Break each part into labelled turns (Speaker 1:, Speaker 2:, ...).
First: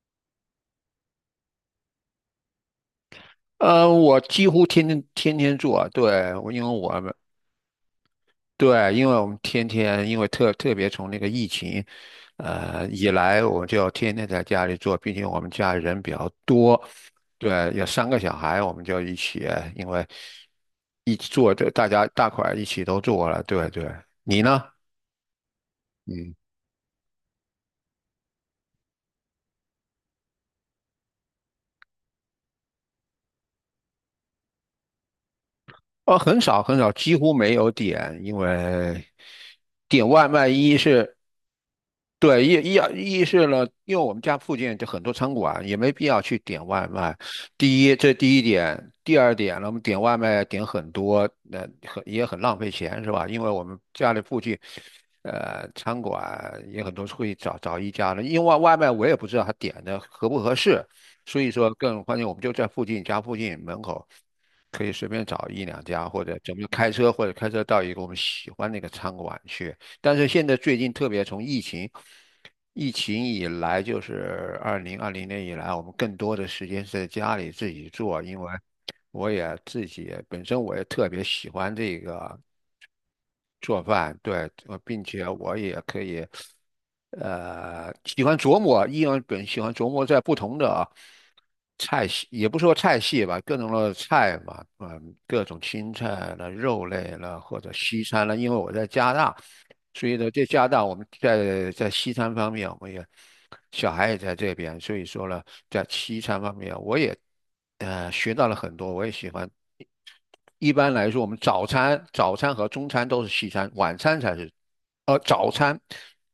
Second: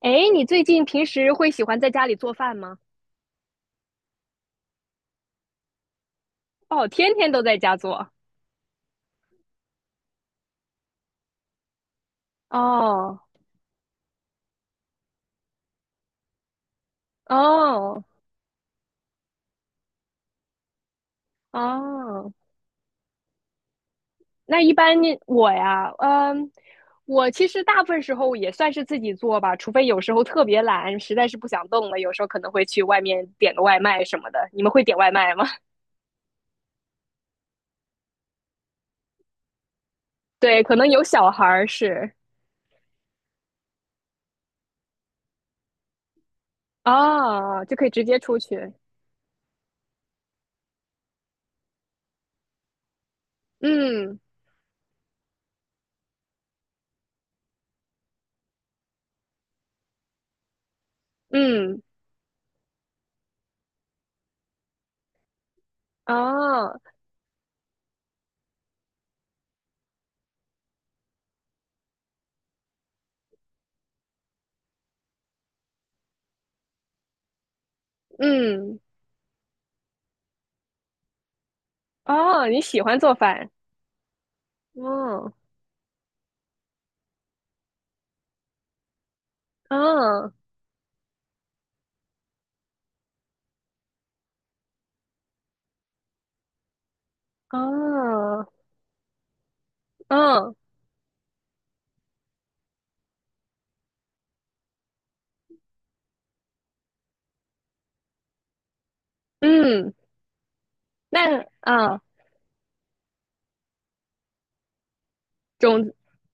Speaker 1: 哎，你最近平时会喜欢在家里做饭吗？
Speaker 2: 我几乎天天做啊。对，我因为
Speaker 1: 哦，
Speaker 2: 我们
Speaker 1: 天天都在家做。
Speaker 2: 对，因为我们天天特别从那个疫情以
Speaker 1: 哦
Speaker 2: 来，我就天天在家里做，毕竟我们家人比较多。对，有
Speaker 1: 哦
Speaker 2: 三个小孩，我们就一起，因为一起做，这大家大
Speaker 1: 哦，
Speaker 2: 块儿一起都做了。对对，你
Speaker 1: 那
Speaker 2: 呢？
Speaker 1: 一般你我呀，
Speaker 2: 嗯。
Speaker 1: 我其实大部分时候也算是自己做吧，除非有时候特别懒，实在是不想动了，有时候可能会去外面点个外卖什么的。你们会点外卖吗？
Speaker 2: 哦，很少很少，几乎没有点，因为点外 卖
Speaker 1: 对，
Speaker 2: 一
Speaker 1: 可能有
Speaker 2: 是。
Speaker 1: 小孩儿是
Speaker 2: 对，意识了，因为我们家附近就很多餐馆，也没必要去点外卖。
Speaker 1: 哦，就
Speaker 2: 第
Speaker 1: 可以
Speaker 2: 一，
Speaker 1: 直
Speaker 2: 这
Speaker 1: 接
Speaker 2: 第
Speaker 1: 出
Speaker 2: 一
Speaker 1: 去。
Speaker 2: 点。第二点呢，我们点外卖点很多，也很浪费钱，是吧？因为我们家
Speaker 1: 嗯
Speaker 2: 里附近，餐馆也很多，会找一家的。因为外卖我也不知道他点的合不合适，所以说
Speaker 1: 嗯，
Speaker 2: 更关键，我们就在附近家附近门口。可以随便找一两家，或者怎么就
Speaker 1: 哦
Speaker 2: 开车，或者开车到一个我们喜欢那个餐馆去。但是现在最近，特别从疫情以来，就是2020年以来，我们更多的时间是在家里自己做。因为
Speaker 1: 嗯
Speaker 2: 自己本身我也特别喜欢这个。
Speaker 1: 哦，你喜欢做饭？
Speaker 2: 做饭，对。并且
Speaker 1: 嗯
Speaker 2: 我也可以，喜欢琢磨，依然本喜欢琢磨在
Speaker 1: 嗯
Speaker 2: 不同的菜系，也不说菜系吧，各种的菜嘛。嗯，各种青菜了、肉类了，或者西餐了。
Speaker 1: 哦，
Speaker 2: 因为我在加拿大，所以呢，在
Speaker 1: 嗯
Speaker 2: 加拿大我们在西餐方面，我们也小孩也在这边。所以说呢，在西餐方面我也学到了很多，我也喜欢。
Speaker 1: 嗯，
Speaker 2: 一般来说，我们
Speaker 1: 那啊，
Speaker 2: 早餐和中餐都是西餐，晚餐才是，呃，早餐，
Speaker 1: 种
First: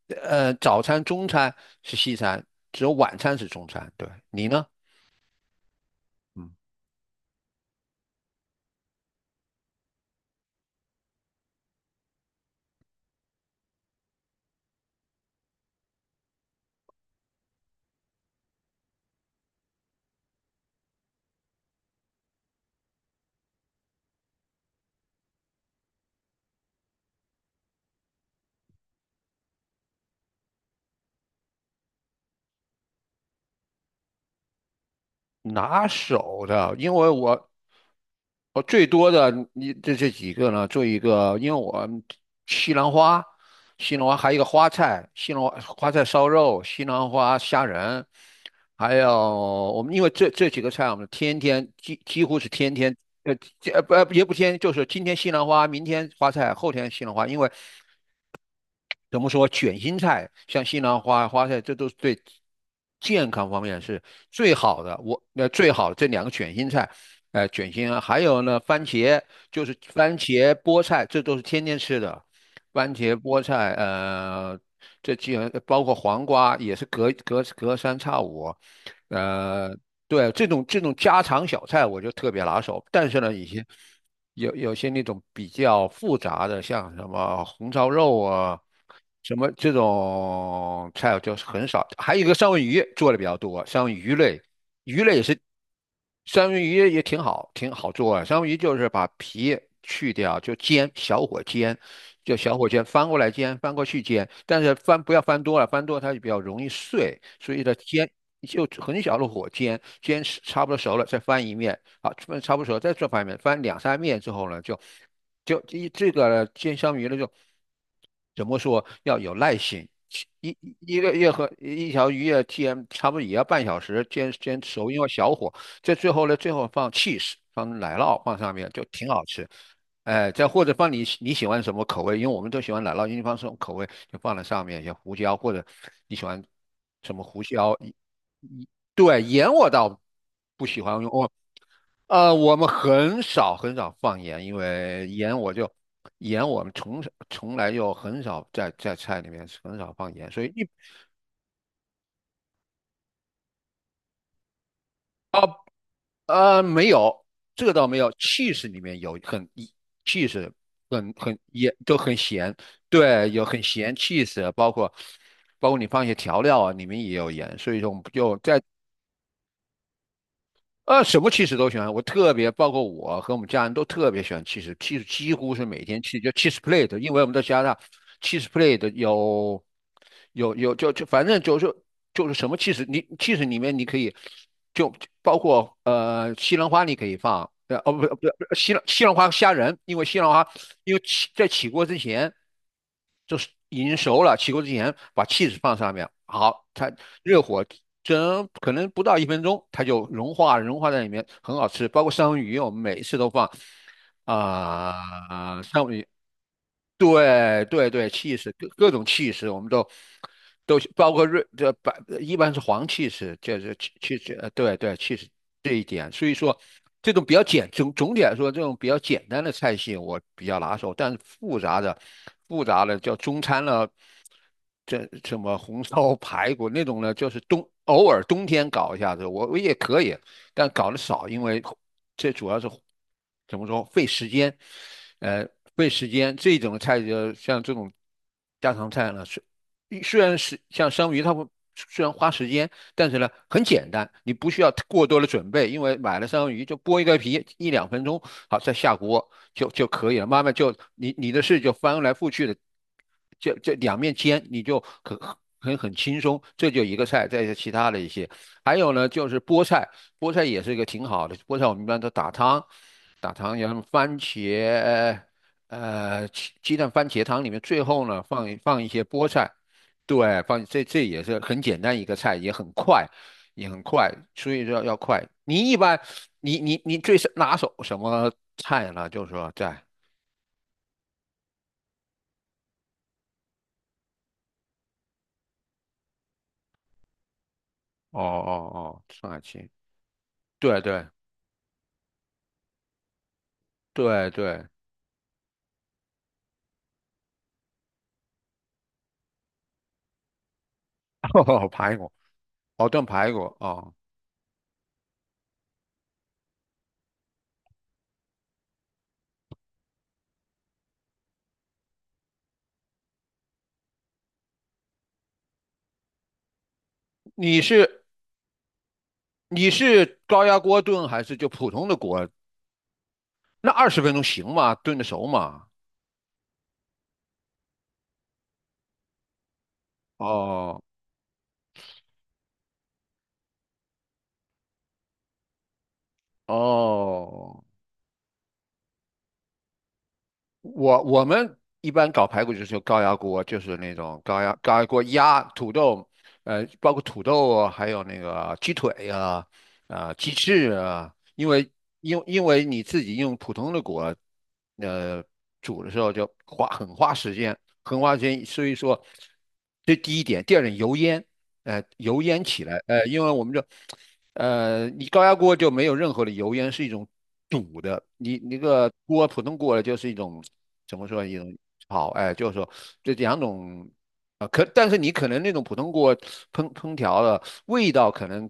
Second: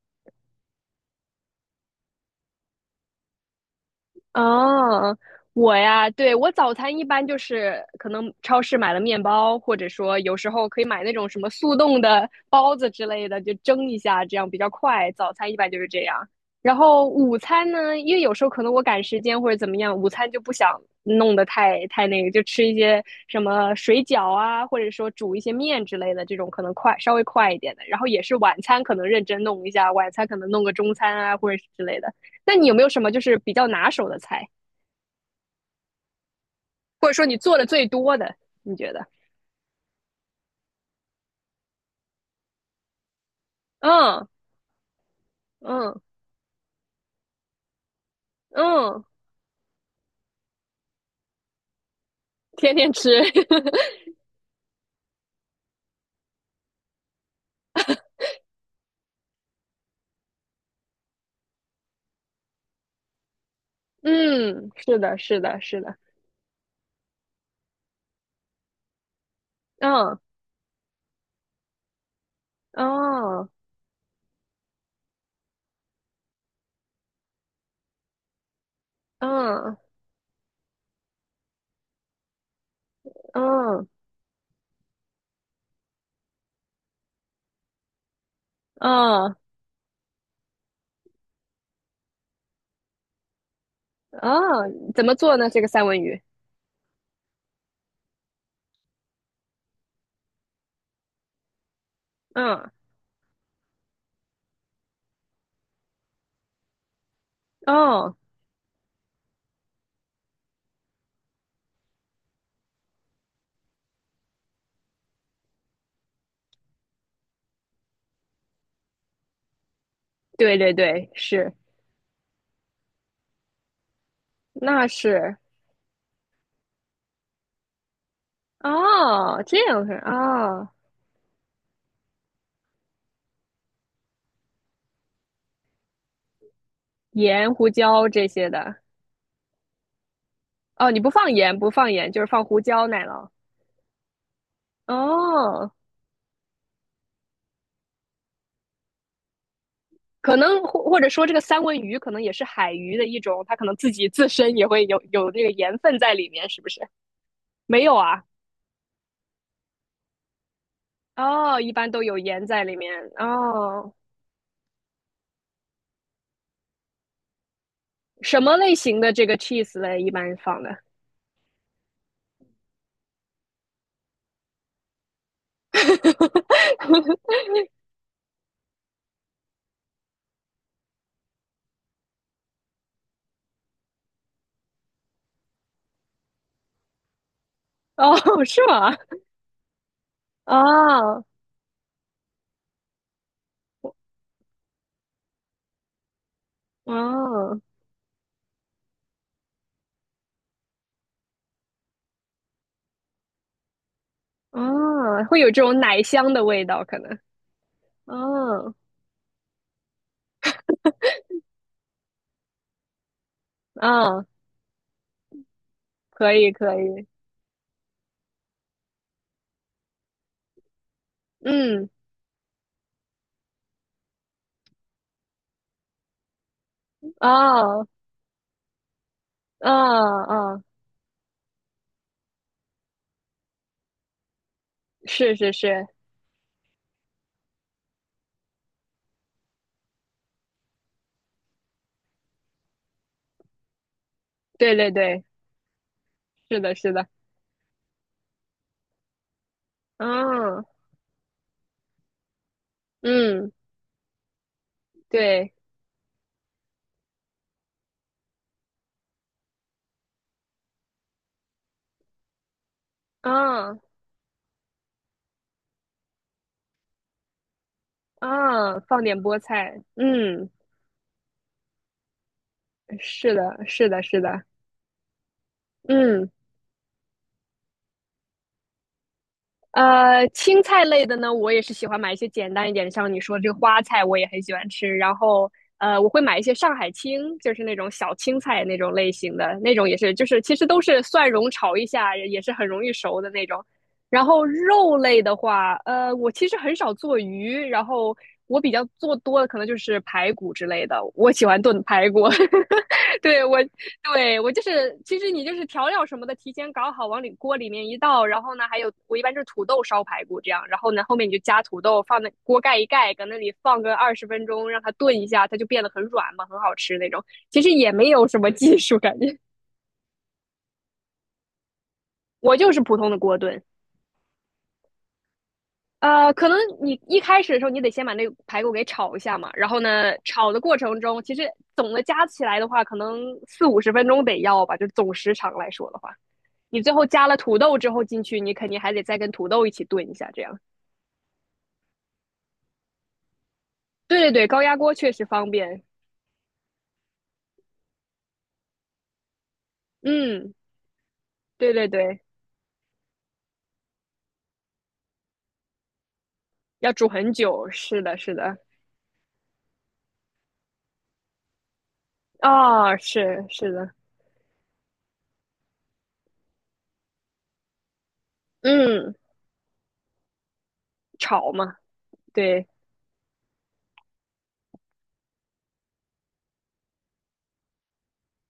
Speaker 2: 中餐是西餐，只有晚餐是中餐。对，你呢？
Speaker 1: 哦，我呀，对，我
Speaker 2: 嗯。
Speaker 1: 早餐一般就是可能超市买了面包，或者说有时候可以买那种什么速冻的包子之类的，就蒸一下，这样比较快。早餐一般就是这样。然后午餐呢，因为有时候可能我赶时间或者怎么样，午餐就不想弄得太那个，就吃一些什么水饺啊，或者说煮一些面之类的这种，可能快稍微快一点的。然后也是晚餐可能认真弄一下，晚餐可能弄个中餐啊或者是之类的。那你有没有什么就是比较拿手的菜，
Speaker 2: 拿手的，因为
Speaker 1: 或者说你
Speaker 2: 我
Speaker 1: 做的最多的？
Speaker 2: 我
Speaker 1: 你
Speaker 2: 最
Speaker 1: 觉得？
Speaker 2: 多的你这几个呢，做一个，因为我们西兰花，西兰花
Speaker 1: 嗯
Speaker 2: 还有一个花菜，西兰花花
Speaker 1: 嗯
Speaker 2: 菜烧肉，西兰花虾仁，还
Speaker 1: 嗯，
Speaker 2: 有。我们因为这几个菜，我们天天几乎是天
Speaker 1: 天天
Speaker 2: 天。
Speaker 1: 吃。
Speaker 2: 呃，这不也不天，就是今天西兰花，明天花菜，后天西兰花。因为怎么说卷心菜，像西兰花、花菜，这都是对健康方面是最
Speaker 1: 嗯，
Speaker 2: 好的。
Speaker 1: 是的，是的，
Speaker 2: 最
Speaker 1: 是
Speaker 2: 好的
Speaker 1: 的。
Speaker 2: 这两个卷心菜，卷心啊，还有呢，番茄，就是番
Speaker 1: 嗯
Speaker 2: 茄、菠菜，这都是天天吃的。番茄、菠
Speaker 1: 哦
Speaker 2: 菜，这既然包括黄瓜，也是隔三差五。呃，
Speaker 1: 嗯
Speaker 2: 对，这种家常小菜我就特别拿手。但是呢，
Speaker 1: 嗯
Speaker 2: 有些那种比较复杂的，像什么红烧肉啊，什
Speaker 1: 嗯
Speaker 2: 么这种菜就是很少。还有一个三文鱼做的比较多，三文鱼类，
Speaker 1: 嗯，
Speaker 2: 鱼
Speaker 1: 怎么
Speaker 2: 类也
Speaker 1: 做
Speaker 2: 是，
Speaker 1: 呢？这个三文鱼？
Speaker 2: 三文鱼也挺好，挺好做啊。三文鱼就是把皮去掉，就煎，小火煎，就小火
Speaker 1: 嗯
Speaker 2: 煎，翻过来煎，翻过去煎，但是翻不要翻多了，翻多了它就比较容易碎。所以呢煎
Speaker 1: 哦，
Speaker 2: 就很小的火煎，煎差不多熟了再翻一面。好，翻差不多熟了再翻一面，翻两三面之后呢，就就一这个煎香鱼呢怎么说，要有耐心。一
Speaker 1: 对对
Speaker 2: 一
Speaker 1: 对，
Speaker 2: 个月和
Speaker 1: 是，
Speaker 2: 一条鱼要煎，差不多也要半小时煎
Speaker 1: 那
Speaker 2: 熟，因为小
Speaker 1: 是
Speaker 2: 火。最后呢，最后放 cheese，放奶酪放上面就挺好
Speaker 1: 哦，
Speaker 2: 吃。
Speaker 1: 这样是
Speaker 2: 哎，再或
Speaker 1: 哦，
Speaker 2: 者放你喜欢什么口味，因为我们都喜欢奶酪，因为放什么口味就放在上面，像胡椒或者你喜欢什么胡
Speaker 1: 盐、胡
Speaker 2: 椒。
Speaker 1: 椒这些
Speaker 2: 一
Speaker 1: 的。
Speaker 2: 对，盐我倒不喜
Speaker 1: 哦，你
Speaker 2: 欢用。
Speaker 1: 不放盐，不放盐，就是放
Speaker 2: 我
Speaker 1: 胡
Speaker 2: 们
Speaker 1: 椒奶
Speaker 2: 很
Speaker 1: 酪。
Speaker 2: 少很少放盐，因为
Speaker 1: 哦
Speaker 2: 盐我们从来就很少在菜里面很少放盐，
Speaker 1: 可
Speaker 2: 所以
Speaker 1: 能或者说这个三文鱼可能也是海鱼的一种，它可能自己自身也会有这个盐分在里面，是不是？
Speaker 2: 没有，这个
Speaker 1: 没
Speaker 2: 倒
Speaker 1: 有
Speaker 2: 没有。
Speaker 1: 啊？
Speaker 2: cheese 里面有cheese， 很
Speaker 1: 哦，一
Speaker 2: 也
Speaker 1: 般
Speaker 2: 都
Speaker 1: 都
Speaker 2: 很
Speaker 1: 有盐
Speaker 2: 咸。
Speaker 1: 在里面。
Speaker 2: 对，有很
Speaker 1: 哦，
Speaker 2: 咸 cheese，包括你放一些调料啊，里面也有盐。所以说，我们就
Speaker 1: 什么
Speaker 2: 在
Speaker 1: 类型的这个 cheese 嘞？一般放的？
Speaker 2: 什么汽水都喜欢。我特别包括我和我们家人都特别喜欢汽水，汽水几乎是每天吃，就 cheese plate。因为我 们在加拿大，cheese plate 有反正就是什么汽水。你汽水里面你可以就包括西兰花你可以放，
Speaker 1: 哦，
Speaker 2: 不
Speaker 1: 是吗？
Speaker 2: 西兰花虾仁。因为西兰花因为
Speaker 1: 哦，
Speaker 2: 起在起锅之前已经熟了，起锅之前把 ch 放上面。好，它热
Speaker 1: 哦，
Speaker 2: 火蒸可能不到1分钟，它就融化在里面，很好吃。包括三文鱼，我们每一次都放
Speaker 1: 哦，会有
Speaker 2: 啊、
Speaker 1: 这种
Speaker 2: 三文
Speaker 1: 奶
Speaker 2: 鱼
Speaker 1: 香的味道，可能。
Speaker 2: 对对对，气势
Speaker 1: 哦，
Speaker 2: 各种气势，我们都包括瑞这白。一般是黄气势，就是气
Speaker 1: 哦，
Speaker 2: 势，对对，气势这一点。所
Speaker 1: 可
Speaker 2: 以
Speaker 1: 以，
Speaker 2: 说，
Speaker 1: 可以。
Speaker 2: 这种比较简总总体来说，这种比较简单的菜系我比较拿手。但是复杂
Speaker 1: 嗯，
Speaker 2: 的，叫中餐了。这什么红烧 排骨那种呢，就是
Speaker 1: 哦，
Speaker 2: 偶尔冬天搞一下子，我
Speaker 1: 哦，
Speaker 2: 也可以。
Speaker 1: 哦，
Speaker 2: 但搞得少，因为这主要是怎么说，费时间，
Speaker 1: 是
Speaker 2: 呃，
Speaker 1: 是是，
Speaker 2: 费时间这种菜。就像这种家常菜呢，虽然是像生鱼，它会虽然花时间，但是呢很简单，你不需要
Speaker 1: 对对
Speaker 2: 过多
Speaker 1: 对，
Speaker 2: 的准备，因为买了生
Speaker 1: 是
Speaker 2: 鱼
Speaker 1: 的，
Speaker 2: 就
Speaker 1: 是
Speaker 2: 剥一
Speaker 1: 的。
Speaker 2: 个皮，一两分钟。好，再下锅就可以了，慢慢
Speaker 1: 嗯
Speaker 2: 你的事就翻来覆去的，
Speaker 1: 嗯。
Speaker 2: 两面煎，你就
Speaker 1: 对，
Speaker 2: 很轻松。这就一个菜，再一些其他的一些。还有呢，就是菠菜，菠菜也是一个挺好的。菠菜我们一般都打汤，然
Speaker 1: 啊
Speaker 2: 后番茄，鸡蛋番茄汤里面，最后呢
Speaker 1: 啊，
Speaker 2: 放一些
Speaker 1: 放点
Speaker 2: 菠
Speaker 1: 菠
Speaker 2: 菜。
Speaker 1: 菜，
Speaker 2: 对，
Speaker 1: 嗯，
Speaker 2: 这也是很简单一个菜，也很快，
Speaker 1: 是的，是的，是的，
Speaker 2: 所以说要快。你一般，
Speaker 1: 嗯。
Speaker 2: 你最是拿手什么菜呢？就是说在
Speaker 1: 青菜类的呢，我也是喜欢买一些简单一点的，像你说这个花菜，我也很喜欢吃。然后，我会买一些上海青，就是那种小
Speaker 2: 哦
Speaker 1: 青
Speaker 2: 哦
Speaker 1: 菜那种
Speaker 2: 哦，
Speaker 1: 类
Speaker 2: 上
Speaker 1: 型
Speaker 2: 海
Speaker 1: 的，
Speaker 2: 青，
Speaker 1: 那种也是，就是其实
Speaker 2: 对
Speaker 1: 都是
Speaker 2: 对
Speaker 1: 蒜蓉炒一下，也是很容易熟的那种。然
Speaker 2: 对
Speaker 1: 后
Speaker 2: 对。
Speaker 1: 肉类的话，我其实很少做鱼，然后我比较做多的可能就是排骨之类的，我 喜欢
Speaker 2: 哦，
Speaker 1: 炖
Speaker 2: 排骨。
Speaker 1: 排骨。
Speaker 2: 哦，炖 排骨
Speaker 1: 对，我
Speaker 2: 哦。
Speaker 1: 对我就是，其实你就是调料什么的提前搞好，往里锅里面一倒，然后呢，还有我一般就是土豆烧排骨这样，然后呢后面你就加土豆，放那锅盖一盖，搁那里放个20分钟，让它炖一下，它就变得很软嘛，很好吃那种。
Speaker 2: 你
Speaker 1: 其实也
Speaker 2: 是
Speaker 1: 没有什么技术，感觉
Speaker 2: 你是高压锅炖还是就普通的锅？
Speaker 1: 我就是普通的锅炖。
Speaker 2: 那20分钟行吗？炖得熟吗？
Speaker 1: 可能你一开始的时候，你得先把那个排骨给炒一下嘛。然后呢，炒的过
Speaker 2: 哦
Speaker 1: 程中，其实总的加起来的话，可能四五十分钟得要吧，就总时长来说的话。你最后加了土
Speaker 2: 哦。
Speaker 1: 豆之后进去，你肯定还得再跟土豆一起炖一下，这样。
Speaker 2: 我们一般搞排骨就是用高压锅，就是那
Speaker 1: 对
Speaker 2: 种
Speaker 1: 对对，高压
Speaker 2: 高压
Speaker 1: 锅
Speaker 2: 锅
Speaker 1: 确实
Speaker 2: 压
Speaker 1: 方
Speaker 2: 土
Speaker 1: 便。
Speaker 2: 豆，包括土豆啊还有那个鸡腿呀，鸡
Speaker 1: 嗯，
Speaker 2: 翅啊。因为
Speaker 1: 对对对，
Speaker 2: 因为你自己用普通的锅，呃，煮的时候就
Speaker 1: 要
Speaker 2: 很
Speaker 1: 煮
Speaker 2: 花
Speaker 1: 很
Speaker 2: 时间，
Speaker 1: 久。
Speaker 2: 很
Speaker 1: 是
Speaker 2: 花
Speaker 1: 的，
Speaker 2: 时
Speaker 1: 是
Speaker 2: 间，
Speaker 1: 的，
Speaker 2: 所以说这第一点。第二点油烟，油烟起来，
Speaker 1: 啊、
Speaker 2: 呃，因为我
Speaker 1: 是
Speaker 2: 们这。
Speaker 1: 是的，
Speaker 2: 你高压锅就没有任何的油烟，是一种堵的。你那个
Speaker 1: 嗯，
Speaker 2: 锅，普通锅了，就是一种怎么说，一
Speaker 1: 炒
Speaker 2: 种
Speaker 1: 嘛，
Speaker 2: 好。哎，就是说
Speaker 1: 对，
Speaker 2: 这两种但是你可能那种普通锅烹调的味道，可能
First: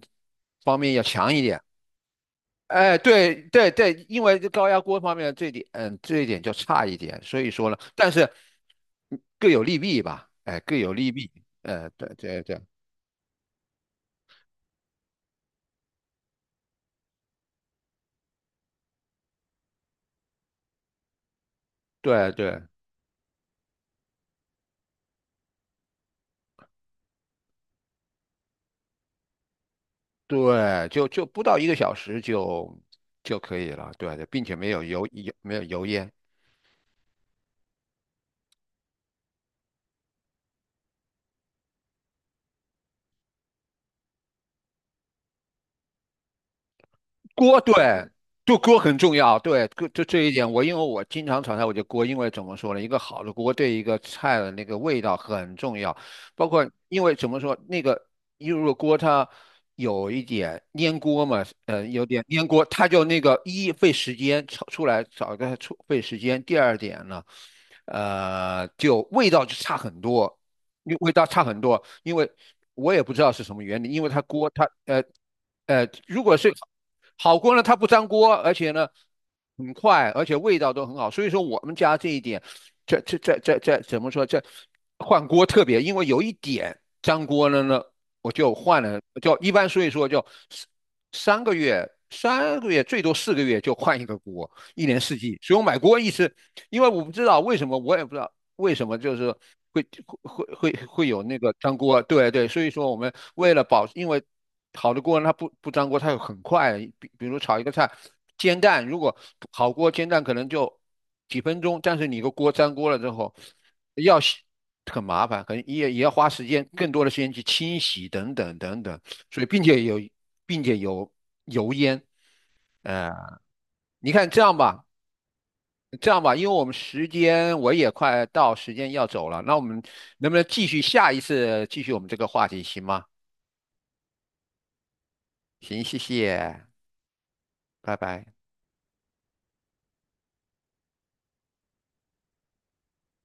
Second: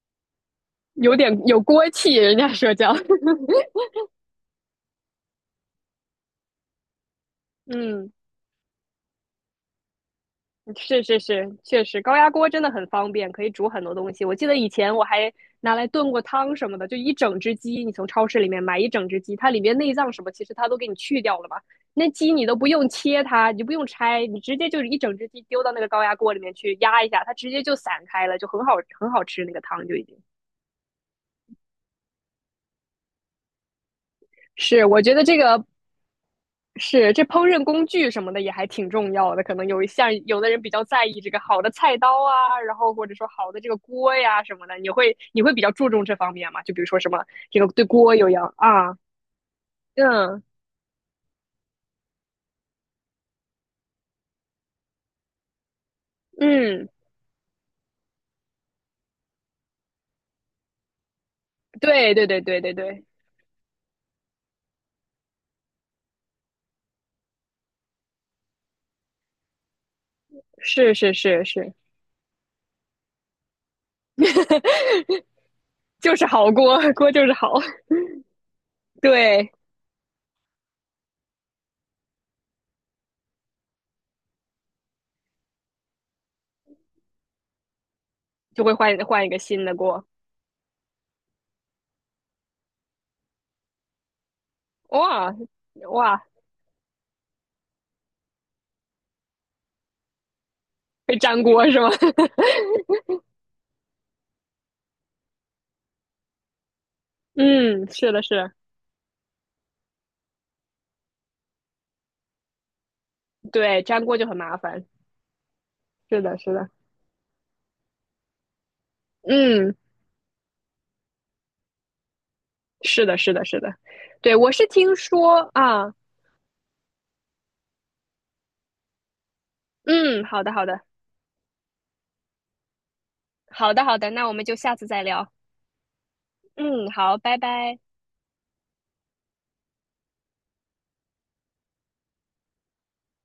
Speaker 2: 方面要
Speaker 1: 有点
Speaker 2: 强一点。
Speaker 1: 有锅气，人家说叫，
Speaker 2: 哎，对对对，因为这高压锅方面这点。嗯，这一点就差一点。所以说 呢，但
Speaker 1: 嗯。
Speaker 2: 是嗯各有利弊吧。哎，各有
Speaker 1: 是
Speaker 2: 利
Speaker 1: 是
Speaker 2: 弊。
Speaker 1: 是，确
Speaker 2: 哎，
Speaker 1: 实
Speaker 2: 对
Speaker 1: 高压
Speaker 2: 对
Speaker 1: 锅
Speaker 2: 对
Speaker 1: 真的很方便，可以煮很多东西。我记得以前我还拿来炖过汤什么的，就一整只鸡，你从超市里面买一整只鸡，它里面内脏什么其实它都给你去掉了嘛，那
Speaker 2: 对
Speaker 1: 鸡你都
Speaker 2: 对。
Speaker 1: 不用切它，你就不用拆，你直接就是一整只鸡丢到那个高压锅里面去压一下，它直接就散开了，就很好很好吃那个汤就已经。
Speaker 2: 对，不到1个小时就可以了。对，并且没有
Speaker 1: 是，我觉得这
Speaker 2: 没有
Speaker 1: 个
Speaker 2: 油烟。
Speaker 1: 是，这烹饪工具什么的也还挺重要的，可能有一项有的人比较在意这个好的菜刀啊，然后或者说好的这个锅呀什么的，你会你会比较注重这方面吗？就比如说什么
Speaker 2: 锅，
Speaker 1: 这个对
Speaker 2: 对。
Speaker 1: 锅有要
Speaker 2: 就锅
Speaker 1: 啊，
Speaker 2: 很重要。对，这一
Speaker 1: 嗯
Speaker 2: 点我因为我经常炒菜，我就锅。因为怎么说呢，一个好的锅对一个菜的那个味道很重要，包括
Speaker 1: 嗯，
Speaker 2: 因为怎么说那个，因为如果锅它有一点粘锅嘛，有
Speaker 1: 对
Speaker 2: 点
Speaker 1: 对对
Speaker 2: 粘
Speaker 1: 对
Speaker 2: 锅，
Speaker 1: 对
Speaker 2: 它就
Speaker 1: 对，
Speaker 2: 那个费时间炒出来，炒个出费时间，第二点呢，就味道就差很多，因
Speaker 1: 是
Speaker 2: 为味
Speaker 1: 是
Speaker 2: 道差
Speaker 1: 是
Speaker 2: 很
Speaker 1: 是，
Speaker 2: 多。因为我也不知道是什么原理，因为它锅它。
Speaker 1: 就
Speaker 2: 如
Speaker 1: 是
Speaker 2: 果
Speaker 1: 好
Speaker 2: 是
Speaker 1: 锅，锅就是
Speaker 2: 好
Speaker 1: 好，
Speaker 2: 锅呢，它不粘锅，而且呢
Speaker 1: 对，
Speaker 2: 很快，而且味道都很好。所以说我们家这一点，这怎么说？换锅特别，因为有一点粘锅了呢，我就
Speaker 1: 就会
Speaker 2: 换
Speaker 1: 换
Speaker 2: 了，
Speaker 1: 换一
Speaker 2: 就
Speaker 1: 个
Speaker 2: 一
Speaker 1: 新
Speaker 2: 般
Speaker 1: 的
Speaker 2: 所以
Speaker 1: 锅，
Speaker 2: 说就三三个月。3个月最多4个月就换一个锅，一年四
Speaker 1: 哇
Speaker 2: 季。所以我买锅一
Speaker 1: 哇，
Speaker 2: 直。因为我不知道为什么，我也不知道为什么就是会会
Speaker 1: 会
Speaker 2: 有那
Speaker 1: 粘
Speaker 2: 个
Speaker 1: 锅
Speaker 2: 粘
Speaker 1: 是吗？
Speaker 2: 锅？对对，所以说我们为了保，因为好的锅它不粘锅，它很快。比 如炒一个菜，
Speaker 1: 嗯，是的是的
Speaker 2: 煎蛋，如果好锅煎蛋可能就几分钟。但是你个锅粘锅了之后，
Speaker 1: 对，粘锅
Speaker 2: 要
Speaker 1: 就很
Speaker 2: 洗
Speaker 1: 麻烦，
Speaker 2: 很麻烦，可能也要
Speaker 1: 是
Speaker 2: 花
Speaker 1: 的
Speaker 2: 时
Speaker 1: 是
Speaker 2: 间，
Speaker 1: 的，
Speaker 2: 更多的时间去清洗等等等等。所以并
Speaker 1: 嗯。
Speaker 2: 且有，并且有油烟，
Speaker 1: 是
Speaker 2: 呃，
Speaker 1: 的，是的，是的，
Speaker 2: 你看
Speaker 1: 对，
Speaker 2: 这
Speaker 1: 我
Speaker 2: 样
Speaker 1: 是
Speaker 2: 吧。
Speaker 1: 听说啊，
Speaker 2: 这样吧，因为我也快到时间要走了，那我们
Speaker 1: 嗯，
Speaker 2: 能不
Speaker 1: 好
Speaker 2: 能
Speaker 1: 的，好的，
Speaker 2: 下一次继续我们这个话题，行吗？
Speaker 1: 好的，好的，那我们就下次再聊，
Speaker 2: 行，谢谢，
Speaker 1: 嗯，好，拜拜。
Speaker 2: 拜拜。